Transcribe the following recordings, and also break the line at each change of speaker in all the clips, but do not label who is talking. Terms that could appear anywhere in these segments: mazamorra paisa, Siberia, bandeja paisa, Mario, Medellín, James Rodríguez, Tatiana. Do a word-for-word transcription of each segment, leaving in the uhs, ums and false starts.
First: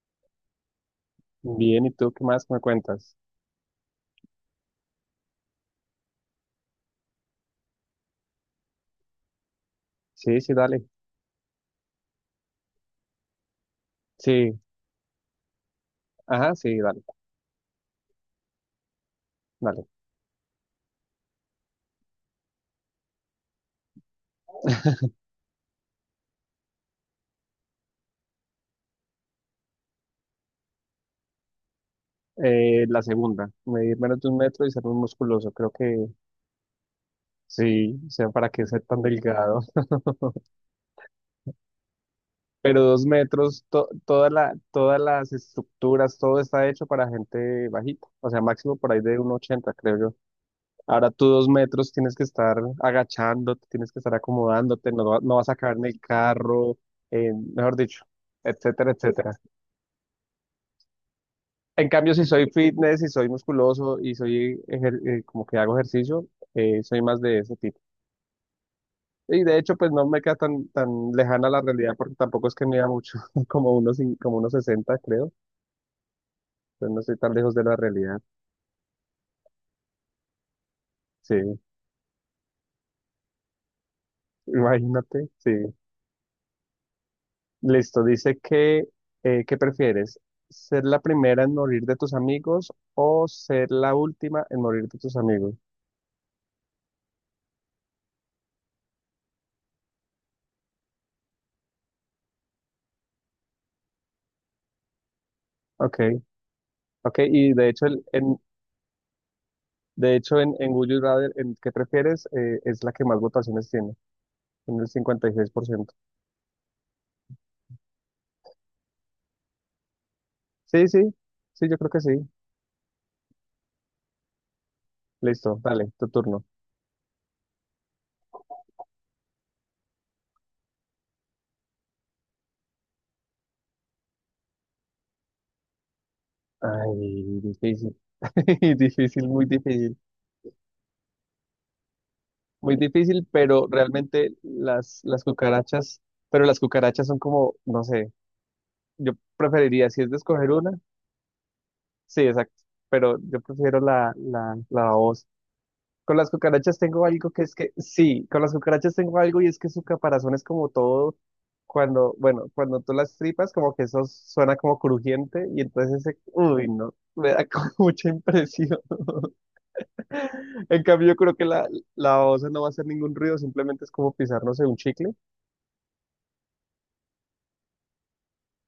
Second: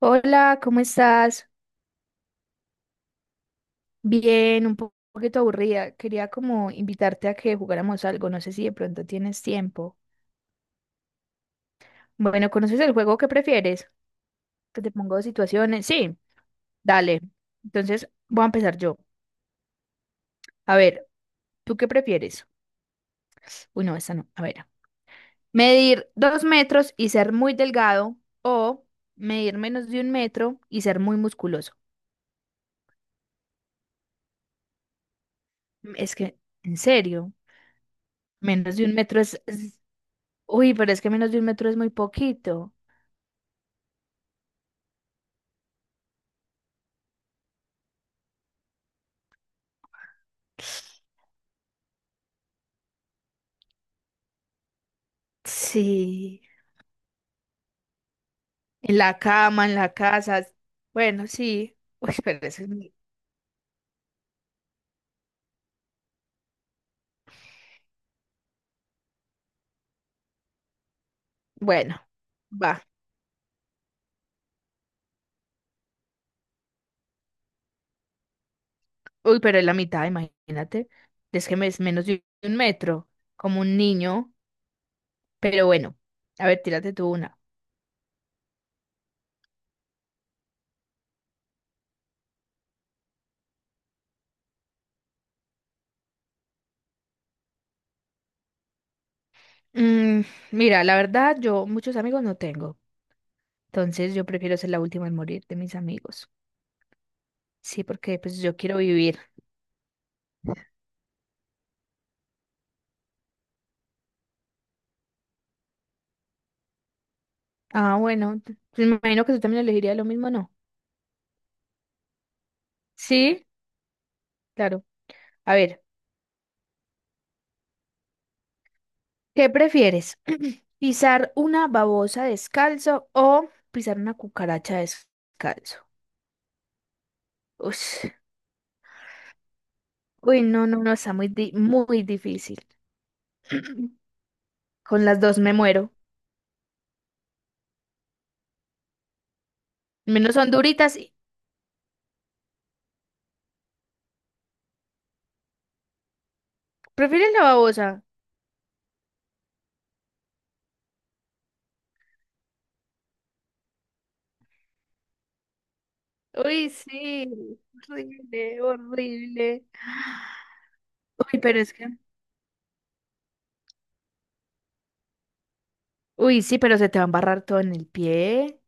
Hola, ¿cómo estás?
Bien, ¿y tú qué más me cuentas?
Bien, un po- poquito aburrida. Quería como invitarte a que jugáramos algo. No sé si de pronto tienes tiempo.
Sí, sí, dale.
Bueno, ¿conoces el juego que prefieres?
Sí,
Que te pongo situaciones. Sí,
ajá, sí, dale,
dale. Entonces voy a empezar yo.
dale.
A ver, ¿tú qué prefieres? Uy, no, esta no. A ver. Medir dos metros y ser muy delgado o medir menos de un metro y ser muy musculoso.
Eh, la segunda, medir menos de un metro y ser muy musculoso. Creo
Mm,
que
Es que, en serio,
sí, o sea, para qué
menos
ser
de un
tan
metro es...
delgado.
es- Uy, pero es que menos de un metro es muy poquito.
Pero dos metros, to- toda la, todas las estructuras, todo está hecho para gente bajita. O sea, máximo por ahí de uno ochenta creo yo. Ahora tú dos metros tienes que estar agachándote, tienes que estar acomodándote, no, va- no vas a caber en el
Sí,
carro, eh, mejor dicho, etcétera,
en la
etcétera.
cama, en la casa. Bueno, sí.
En cambio,
Uy,
si
pero
soy
eso es muy-
fitness, si soy musculoso y soy ejer- eh, como que hago ejercicio, eh, soy más de ese tipo. Y de hecho, pues no me queda tan, tan lejana la realidad
Bueno,
porque tampoco es que
va.
mida mucho, como unos, cin- como unos sesenta, creo. Entonces no estoy tan lejos de la realidad.
Uy, pero es la mitad, imagínate.
Sí,
Es que me- es menos de un metro, como un niño.
imagínate. Sí.
Pero bueno, a ver, tírate tú una.
Listo, dice que, eh, ¿qué prefieres? ¿Ser la primera en morir de tus amigos o ser la última en morir de tus amigos?
Mm, mira, la verdad, yo muchos amigos no tengo. Entonces yo prefiero ser la última en morir de mis
Ok,
amigos.
ok. Y de
Sí,
hecho, el,
porque pues
en,
yo quiero vivir.
De hecho, en, en Would You Rather, en ¿Qué prefieres? Eh, es la que más votaciones tiene, en el cincuenta y seis por ciento.
Ah, bueno, t- me imagino que tú también elegirías lo mismo, ¿no?
Sí, sí, sí, yo creo que sí.
Sí, claro. A
Listo,
ver.
dale, tu turno.
¿Qué prefieres? ¿Pisar una babosa descalzo o pisar una cucaracha descalzo?
Ay, difícil.
Ush.
Difícil, muy difícil.
Uy, no, no, no, está muy, di- muy difícil.
Muy difícil, pero realmente las,
Con las
las
dos me muero.
cucarachas, pero las cucarachas son como, no sé, yo preferiría, si es de
Menos
escoger
son
una,
duritas. y-
sí, exacto, pero yo prefiero la, la, la babosa. Con las cucarachas tengo
¿Prefieres
algo
la
que es que,
babosa?
sí, con las cucarachas tengo algo y es que su caparazón es como todo, cuando, bueno, cuando tú las tripas, como que eso suena como crujiente y entonces ese, uy,
Uy,
no, me da
sí.
como mucha
Horrible,
impresión.
horrible.
En cambio, yo creo
Uy,
que
pero
la,
es que...
la osa no va a hacer ningún ruido, simplemente es como pisar, no sé, un chicle.
Uy, sí, pero se te va a embarrar todo en el pie.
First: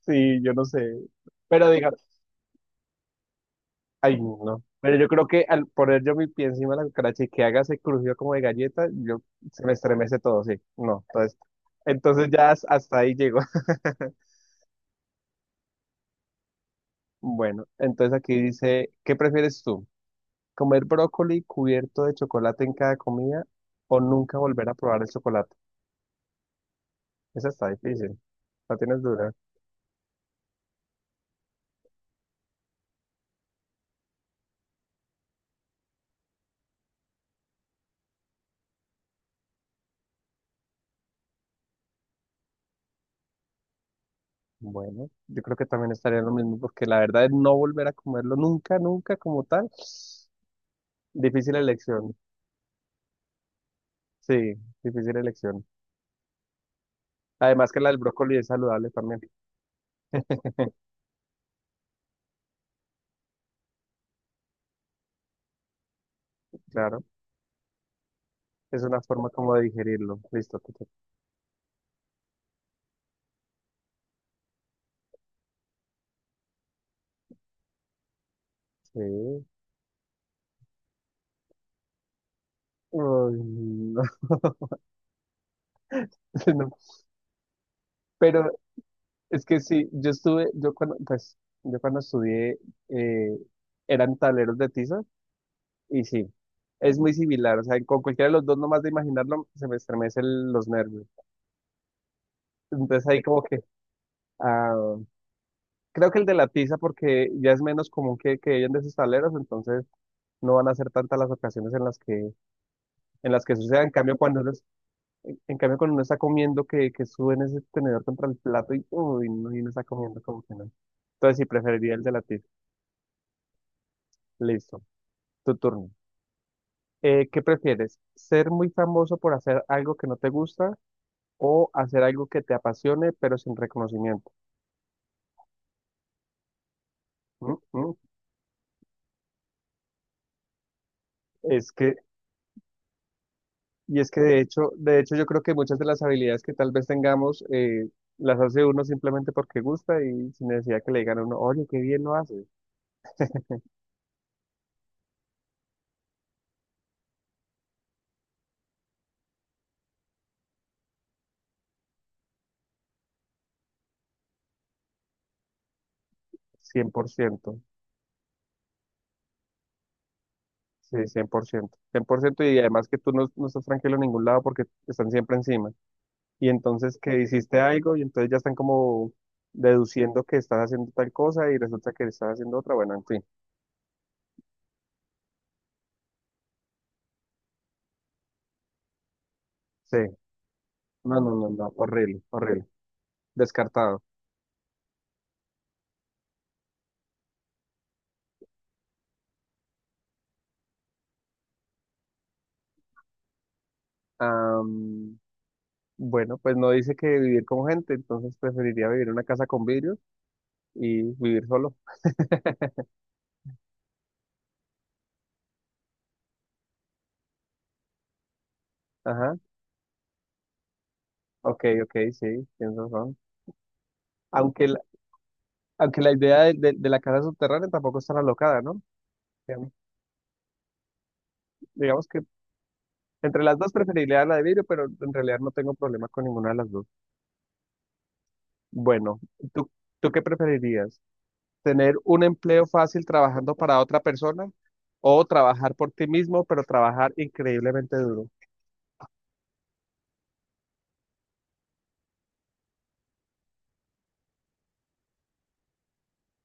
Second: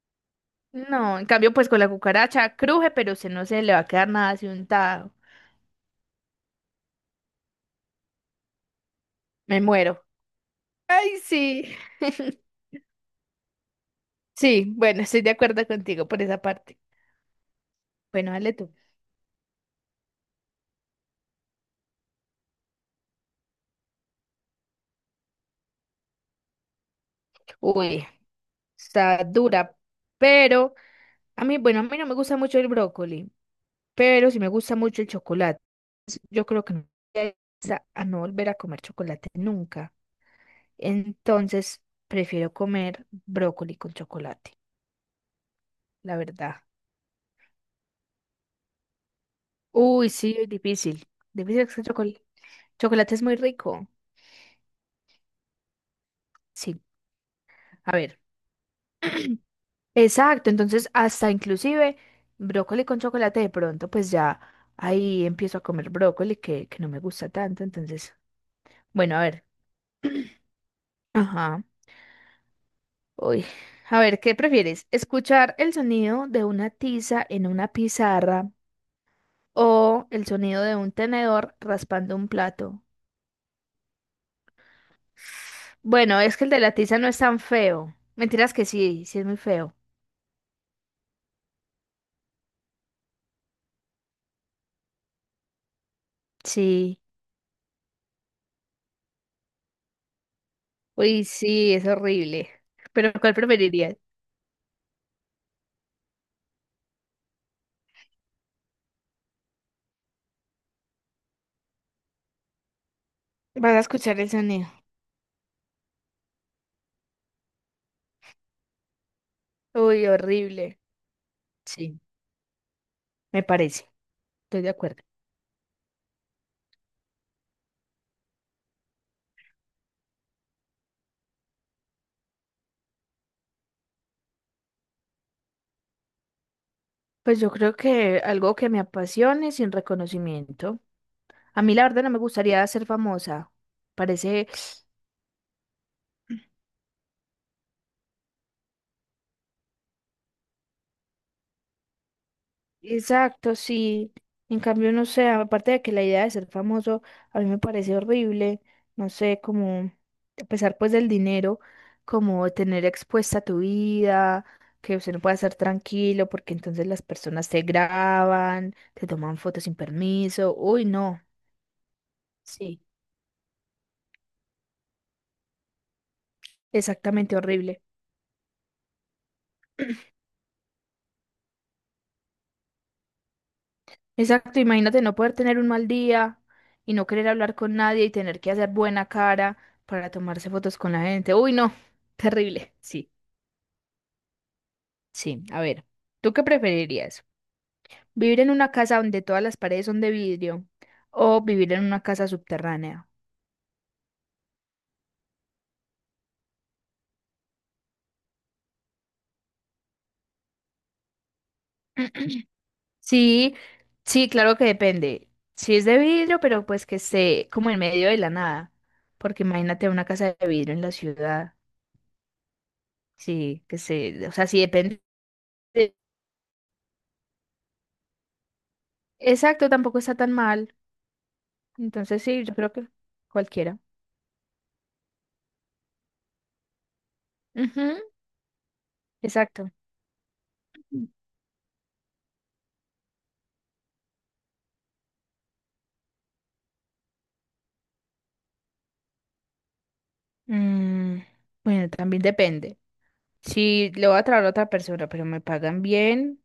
Sí, yo no sé.
No, en cambio, pues
Pero
con la
diga,
cucaracha cruje, pero se no se le va a quedar
ay,
nada así
no. Pero yo
untado.
creo que al poner yo mi pie encima de la cucaracha y que haga ese crujido como de galleta, yo
Me
se me
muero.
estremece todo, sí. No,
Ay,
entonces,
sí.
entonces ya has- hasta ahí llego.
Sí, bueno, estoy de acuerdo contigo por esa parte.
Bueno, entonces
Bueno,
aquí
dale tú.
dice, ¿qué prefieres tú? ¿Comer brócoli cubierto de chocolate en cada comida o nunca volver a probar el chocolate? Esa está
Uy,
difícil, la tienes
está
dura.
dura, pero a mí, bueno, a mí no me gusta mucho el brócoli, pero sí me gusta mucho el chocolate. Yo creo que no voy a a no volver a comer chocolate nunca. Entonces, prefiero comer brócoli con chocolate,
Bueno, yo creo que también
la
estaría lo
verdad.
mismo porque la verdad es no volver a comerlo nunca, nunca como tal.
Uy, sí, es difícil.
Difícil
Difícil es que el
elección,
chocolate. Chocolate es muy rico.
sí, difícil elección.
Sí,
Además que la
a
del
ver.
brócoli es saludable también,
Exacto, entonces hasta inclusive brócoli con chocolate de pronto, pues ya ahí empiezo a comer brócoli que, que no me
claro.
gusta tanto, entonces,
Es una
bueno, a
forma
ver,
como de digerirlo. Listo. que te-
ajá, uy, a ver, ¿qué prefieres? ¿Escuchar el sonido de una tiza en una pizarra
Sí.
o el sonido de un tenedor raspando un plato?
Ay, no.
Bueno, es que el de
No,
la tiza no es tan feo,
pero
mentiras que sí, sí es muy
es que
feo,
sí, yo estuve, yo cuando, pues, yo cuando estudié, eh, eran tableros de tiza y sí, es
sí,
muy similar. O sea, con cualquiera de los dos, nomás de imaginarlo, se me estremecen los nervios.
uy, sí, es horrible,
Entonces
pero
ahí
¿cuál
como que,
preferirías?
ah, creo que el de la tiza porque ya es menos común que, que hayan de esos tableros, entonces no van a ser tantas las ocasiones en las que en las que
Vas a
suceda. En cambio,
escuchar el
cuando uno, es-
sonido,
en cambio, cuando uno está comiendo, que, que suben ese tenedor contra el plato y, uy, no, y uno está
uy,
comiendo como que no.
horrible.
Entonces, sí, preferiría
Sí,
el de latir.
me parece, estoy de
Listo,
acuerdo.
tu turno. Eh, ¿qué prefieres? ¿Ser muy famoso por hacer algo que no te gusta o hacer algo que te apasione pero sin reconocimiento?
Pues yo
Mm,
creo
mm.
que algo que me apasione sin reconocimiento. A
Es
mí la
que,
verdad no me gustaría ser famosa.
y es que de
Parece
hecho, de hecho yo creo que muchas de las habilidades que tal vez tengamos, eh, las hace uno simplemente porque gusta y sin necesidad que le digan a uno, oye, qué bien lo haces,
exacto, sí. En cambio, no sé, aparte de que la idea de ser famoso a mí me parece horrible, no sé, como, a pesar pues del dinero, como tener expuesta tu vida, que usted no pueda estar tranquilo porque entonces
cien
las
por
personas
ciento
te graban, te toman fotos sin permiso. Uy,
Sí, cien
no,
cien por ciento cien por ciento, y
sí,
además que tú no, no estás tranquilo en ningún lado porque están siempre encima. Y entonces que
exactamente
hiciste
horrible.
algo y entonces ya están como deduciendo que estás haciendo tal cosa y resulta que estás haciendo otra. Bueno, en fin.
Exacto, imagínate no poder tener un mal día y no querer hablar con nadie y tener que hacer buena cara
Sí.
para tomarse fotos con la
No,
gente.
no, no,
Uy,
no.
no,
Horrible, horrible.
terrible. Sí,
Descartado.
sí. A ver, ¿tú qué preferirías? ¿Vivir en una casa donde todas las paredes son de vidrio o vivir en una casa subterránea?
Am, bueno, pues no dice que vivir con gente, entonces preferiría vivir en una casa con vidrios y vivir solo.
Sí, sí, claro que depende. Si es de vidrio, pero pues que esté como en medio de la nada,
Ajá.
porque imagínate una casa de vidrio en la ciudad.
Ok, ok, sí, tienes razón.
Sí, que se, o sea, sí
Aunque la,
depende.
aunque la idea de, de- de la casa subterránea tampoco es tan alocada, ¿no?
Exacto,
Digamos
tampoco está tan mal.
digamos que
Entonces sí, yo creo que
entre las dos
cualquiera.
preferiría la de vidrio, pero en realidad no tengo problema con ninguna de las dos.
Ujú.
Bueno, ¿tú,
Exacto.
tú qué preferirías? ¿Tener un empleo fácil trabajando para otra persona o trabajar por ti mismo, pero trabajar increíblemente duro?
Mm, bueno, también depende. Si le voy a traer a otra persona, pero me pagan bien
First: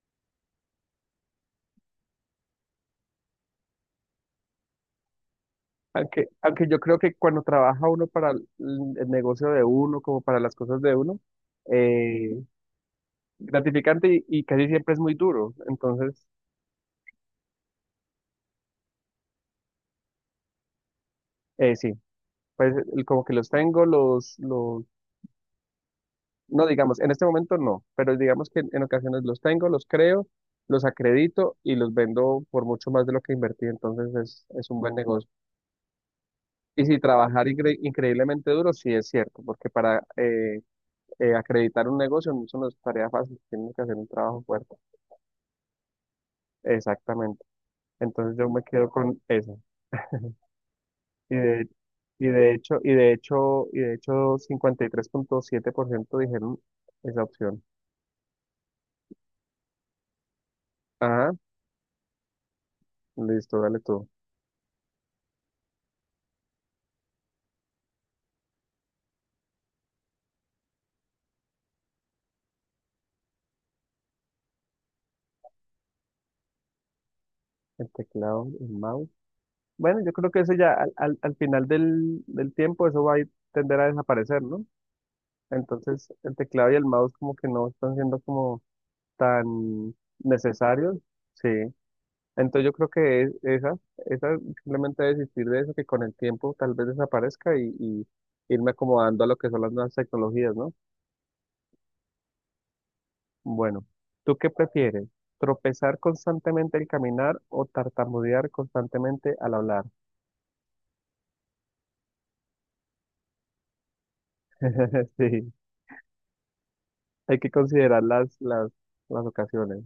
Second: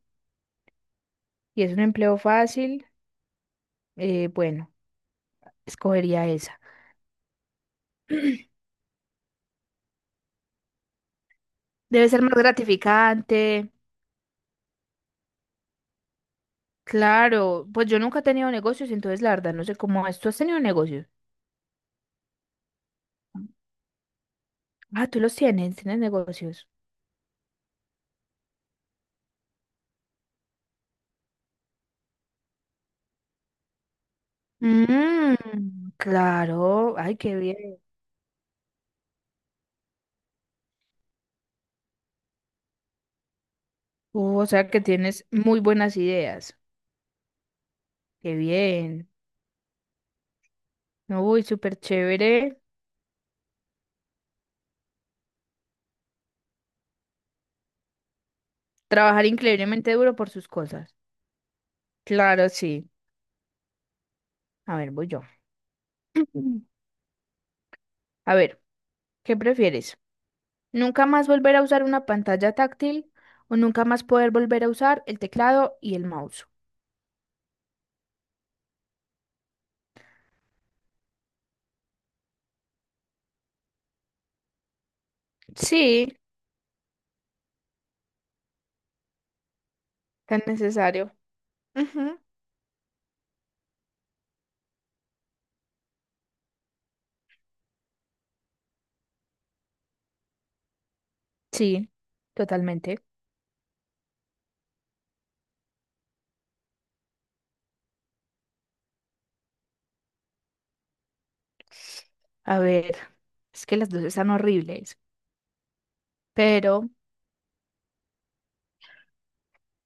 y es un empleo fácil, eh, bueno,
Aunque,
escogería esa.
aunque yo creo que cuando trabaja uno para el, el negocio de uno, como para las cosas de uno,
Debe ser más
eh,
gratificante.
gratificante y, y casi siempre es muy duro. Entonces,
Claro, pues yo nunca he tenido negocios, entonces la verdad no sé cómo es. ¿Tú has tenido negocios?
eh, sí, pues el- como que los tengo, los, los
Ah, tú los tienes, tienes
No,
negocios.
digamos, en este momento no, pero digamos que en, en ocasiones los tengo, los creo, los acredito y los vendo por mucho más de lo que invertí, entonces es, es un buen negocio.
Mm,
Y
claro,
si
ay, qué
trabajar
bien.
incre- increíblemente duro, sí es cierto, porque para eh, eh, acreditar un negocio no es una tarea fácil, tienes que hacer un
Uh,
trabajo
o sea
fuerte.
que tienes muy buenas ideas.
Exactamente.
Qué
Entonces yo me quedo
bien.
con eso. Y
Uy,
de,
súper
y de
chévere.
hecho, y de hecho, y de hecho, cincuenta y tres punto siete por ciento dijeron esa opción.
Trabajar increíblemente duro por sus cosas.
Ajá,
Claro, sí.
listo, dale tú.
A ver, voy yo. A ver, ¿qué prefieres? ¿Nunca más volver a usar una pantalla táctil o nunca más poder volver a usar el teclado y el mouse?
El teclado, el mouse. Bueno, yo creo que eso ya al, al- al final del, del tiempo, eso va a ir- tender a desaparecer, ¿no?
Sí,
Entonces, el teclado y el mouse como que no están siendo como tan
tan
necesarios,
necesario.
sí.
Ujú.
Entonces yo creo que es, esa, esa simplemente desistir de eso, que con el tiempo tal vez desaparezca y, y irme acomodando a lo que son las nuevas tecnologías, ¿no?
Sí, totalmente.
Bueno, ¿tú qué prefieres? ¿Tropezar constantemente al caminar o tartamudear constantemente al hablar?
A ver, es que las dos están horribles,
Sí.
pero
Hay que considerar las, las, las ocasiones.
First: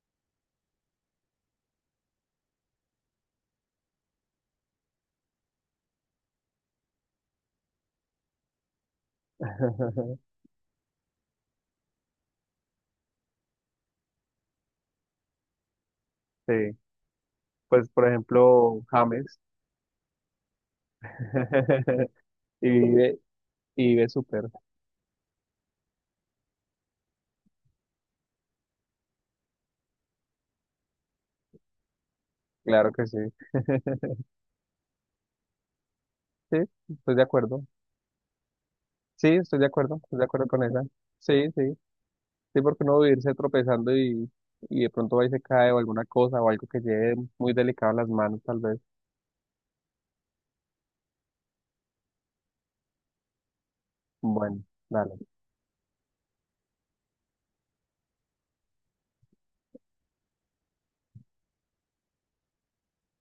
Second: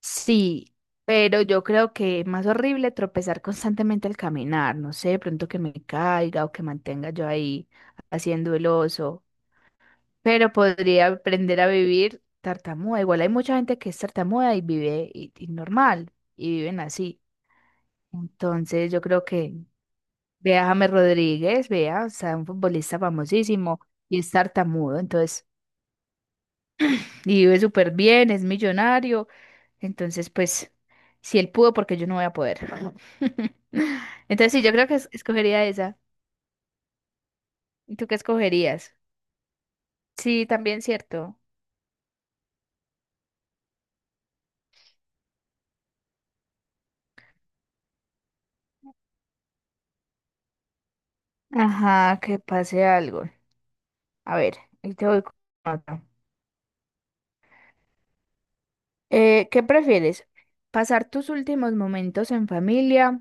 sí, pero yo creo que es más horrible tropezar constantemente al caminar, no sé, de pronto que me caiga o que mantenga yo ahí haciendo el oso, pero podría aprender a vivir tartamuda. Igual hay mucha gente que es tartamuda y vive y, y normal y
Sí,
viven así.
pues por ejemplo,
Entonces yo creo
James.
que vea a James Rodríguez, vea, o sea, un
Y
futbolista
vive,
famosísimo
y vive
y es
súper,
tartamudo, entonces, y vive súper bien, es millonario, entonces pues si él pudo, porque yo no voy a poder.
claro que sí.
Entonces sí, yo creo que es- escogería esa.
Sí, estoy de acuerdo.
¿Y tú qué escogerías?
Sí, estoy de acuerdo, estoy de
Sí,
acuerdo con
también
esa.
cierto.
Sí, sí, sí, porque uno va a irse tropezando y, y de pronto va y se cae o alguna cosa o algo que lleve muy delicado a las manos, tal vez.
Ajá, que pase algo. A ver,
Bueno,
ahí te
dale.
voy con otra. Eh, ¿qué prefieres? ¿Pasar tus últimos momentos en familia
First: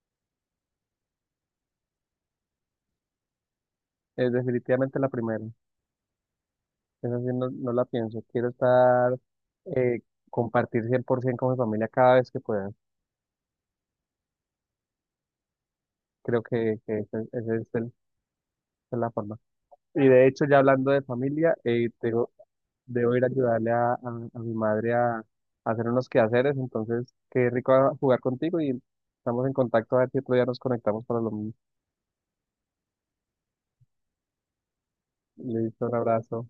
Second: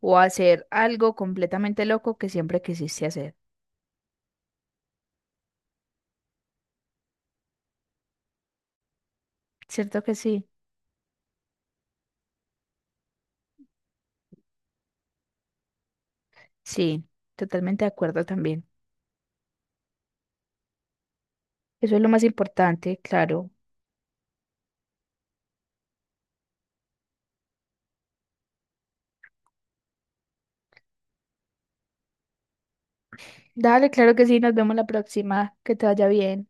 o hacer algo completamente loco que siempre quisiste hacer?
Es definitivamente la primera. Esa sí no, no la pienso. Quiero estar, eh,
¿Cierto que sí?
compartir cien por ciento con mi familia cada vez que pueda. Creo que, que
Sí,
ese- ese es
totalmente
el-
de
esa
acuerdo también.
es la forma. Y de hecho, ya hablando de familia, eh,
Eso es lo más
tengo,
importante,
debo ir a
claro.
ayudarle a, a, a mi madre a, a hacer unos quehaceres. Entonces, qué rico a- jugar contigo y estamos en contacto a ver si otro día nos conectamos para lo mismo.
Dale, claro que sí, nos vemos la próxima. Que
Listo,
te
un
vaya
abrazo.
bien.